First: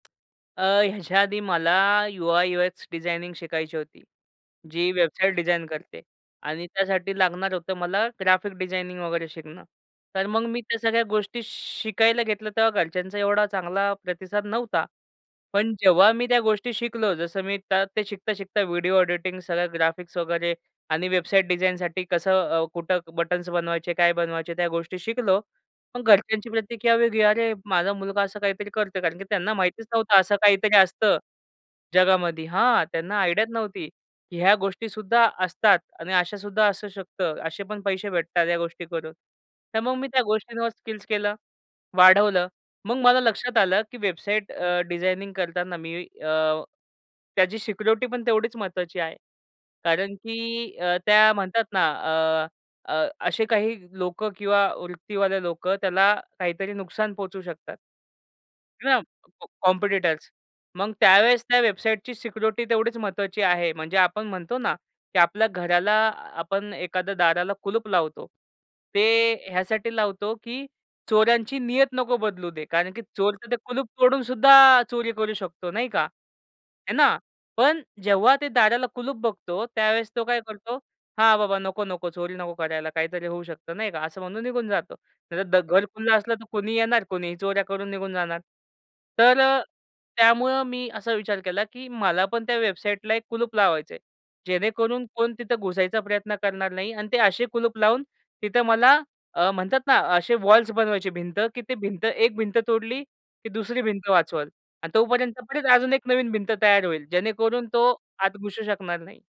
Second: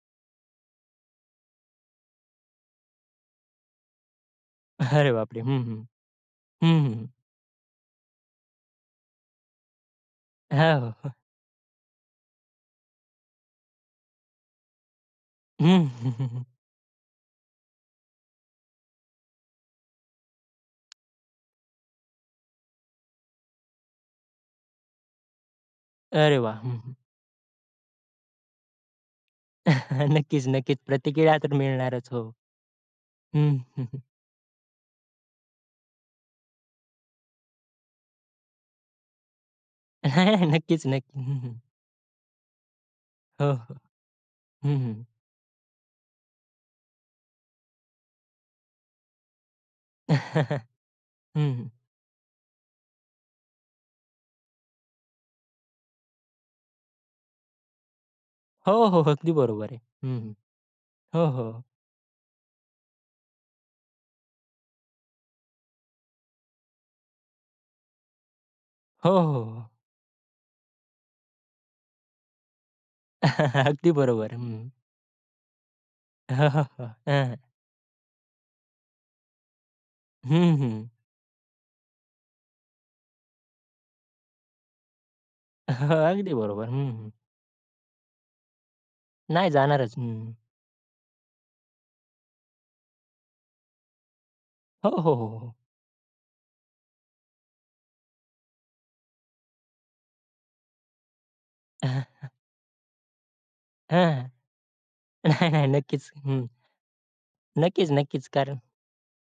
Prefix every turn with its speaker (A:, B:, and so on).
A: अ, ह्याच्या आधी मला यु-आय-यु-एक्स डिझायनिंग शिकायची होती, जी
B: अरे
A: वेबसाईट
B: बापरे! हं,
A: डिझाइन
B: हं.
A: करते आणि
B: हं, हं, हं.
A: त्यासाठी लागणार होतं मला ग्राफिक डिझायनिंग वगैरे शिकणं, तर मग मी
B: हां,
A: त्या
B: हो,
A: सगळ्या
B: हो.
A: गोष्टी शिकायला घेतलं. तेव्हा घरच्यांचा एवढा चांगला प्रतिसाद नव्हता. पण
B: हं, हं,
A: जेव्हा मी
B: हं,
A: त्या
B: हं.
A: गोष्टी शिकलो, जसं मी त ते शिकता-शिकता व्हिडिओ ऑडिटिंग, सगळं ग्राफिक्स वगैरे आणि वेबसाईट डिझाइनसाठी कसं, अ, कुठं बटन्स बनवायचे, काय बनवायचे, त्या गोष्टी शिकलो. पण
B: अरे
A: घरच्यांची
B: वाह! हं, हं.
A: प्रतिक्रिया वेगळी. अरे, माझा मुलगा असं काहीतरी करतोय कारण की त्यांना माहितीच नव्हतं, असं
B: नक्कीच,
A: काहीतरी
B: नक्कीच.
A: असतं
B: प्रतिक्रिया तर मिळणारच हो,
A: जगामध्ये. हां, त्यांना आयडियाच
B: हं, हं,
A: नव्हती.
B: हं.
A: ह्या गोष्टीसुद्धा असतात आणि अशा सुद्धा असू शकतं, असे पण पैसे भेटतात, ह्या गोष्टी करून. तर मग मी त्या गोष्टींवर
B: नक्कीच,
A: स्किल्स
B: नक्कीच.
A: केलं,
B: हं, हं.
A: वाढवलं. मग मला
B: हो,
A: लक्षात
B: हो.
A: आलं, की वेबसाईट
B: हं,
A: अ,
B: हं.
A: डिझायनिंग करताना मी अ, त्याची सिक्युरिटी पण तेवढीच महत्त्वाची आहे कारण की अ, त्या
B: हं,
A: म्हणतात
B: हं.
A: ना, अ, अ, असे काही लोकं किंवा वृत्तीवाल्या लोकं त्याला काहीतरी नुकसान पोहोचू शकतात.
B: हो,
A: है ना,
B: हो, अगदी
A: कॉ
B: बरोबर आहे. हं,
A: कॉम्पिटिटर्स
B: हं,
A: मग
B: हो,
A: त्यावेळेस त्या
B: हो.
A: वेबसाईटची सिक्युरिटी तेवढीच महत्त्वाची आहे. म्हणजे, आपण म्हणतो ना, की आपल्या घराला आपण एखाद्या दाराला कुलूप लावतो.
B: हो, हो,
A: ते
B: हो.
A: ह्यासाठी लावतो, की चोरांची नियत नको बदलू दे, कारण की चोरचं ते कुलूप
B: अगदी बरोबर. हं.
A: तोडूनसुद्धा चोरी करू शकतो, नाही का? है
B: हं,
A: ना.
B: हं.
A: पण जेव्हा ते दाराला कुलूप बघतो, त्यावेळेस तो काय
B: हं,
A: करतो,
B: हं.
A: हां, बाबा, नको, नको, चोरी नको करायला, काहीतरी होऊ शकतं, नाही का, असं म्हणून निघून जातो. नाही, घर खुलं
B: अगदी
A: असलं तर
B: बरोबर.
A: कुणी
B: हं,
A: येणार,
B: हं.
A: कोणीही चोऱ्या करून निघून जाणार. तर
B: नाही
A: अ,
B: जाणारच. हं.
A: त्यामुळं मी असा विचार केला, की मला पण त्या वेबसाईटला एक कुलूप लावायचंय.
B: हो, हो,
A: जेणेकरून
B: हो,
A: कोण
B: हो,
A: तिथं
B: हो.
A: घुसायचा प्रयत्न करणार नाही. आणि ते असे कुलूप लावून तिथं मला अ, म्हणतात ना, असे वॉल्स बनवायचे, भिंत. की ते भिंत, एक भिंत तोडली की दुसरी
B: हं,
A: भिंत
B: हं,
A: वाचवल आणि तोपर्यंत
B: नाही,
A: परत
B: नाही,
A: अजून एक
B: नक्कीच.
A: नवीन
B: हं.
A: भिंत तयार होईल, जेणेकरून तो
B: नक्कीच, नक्कीच
A: आत
B: कारण
A: घुसू शकणार नाही.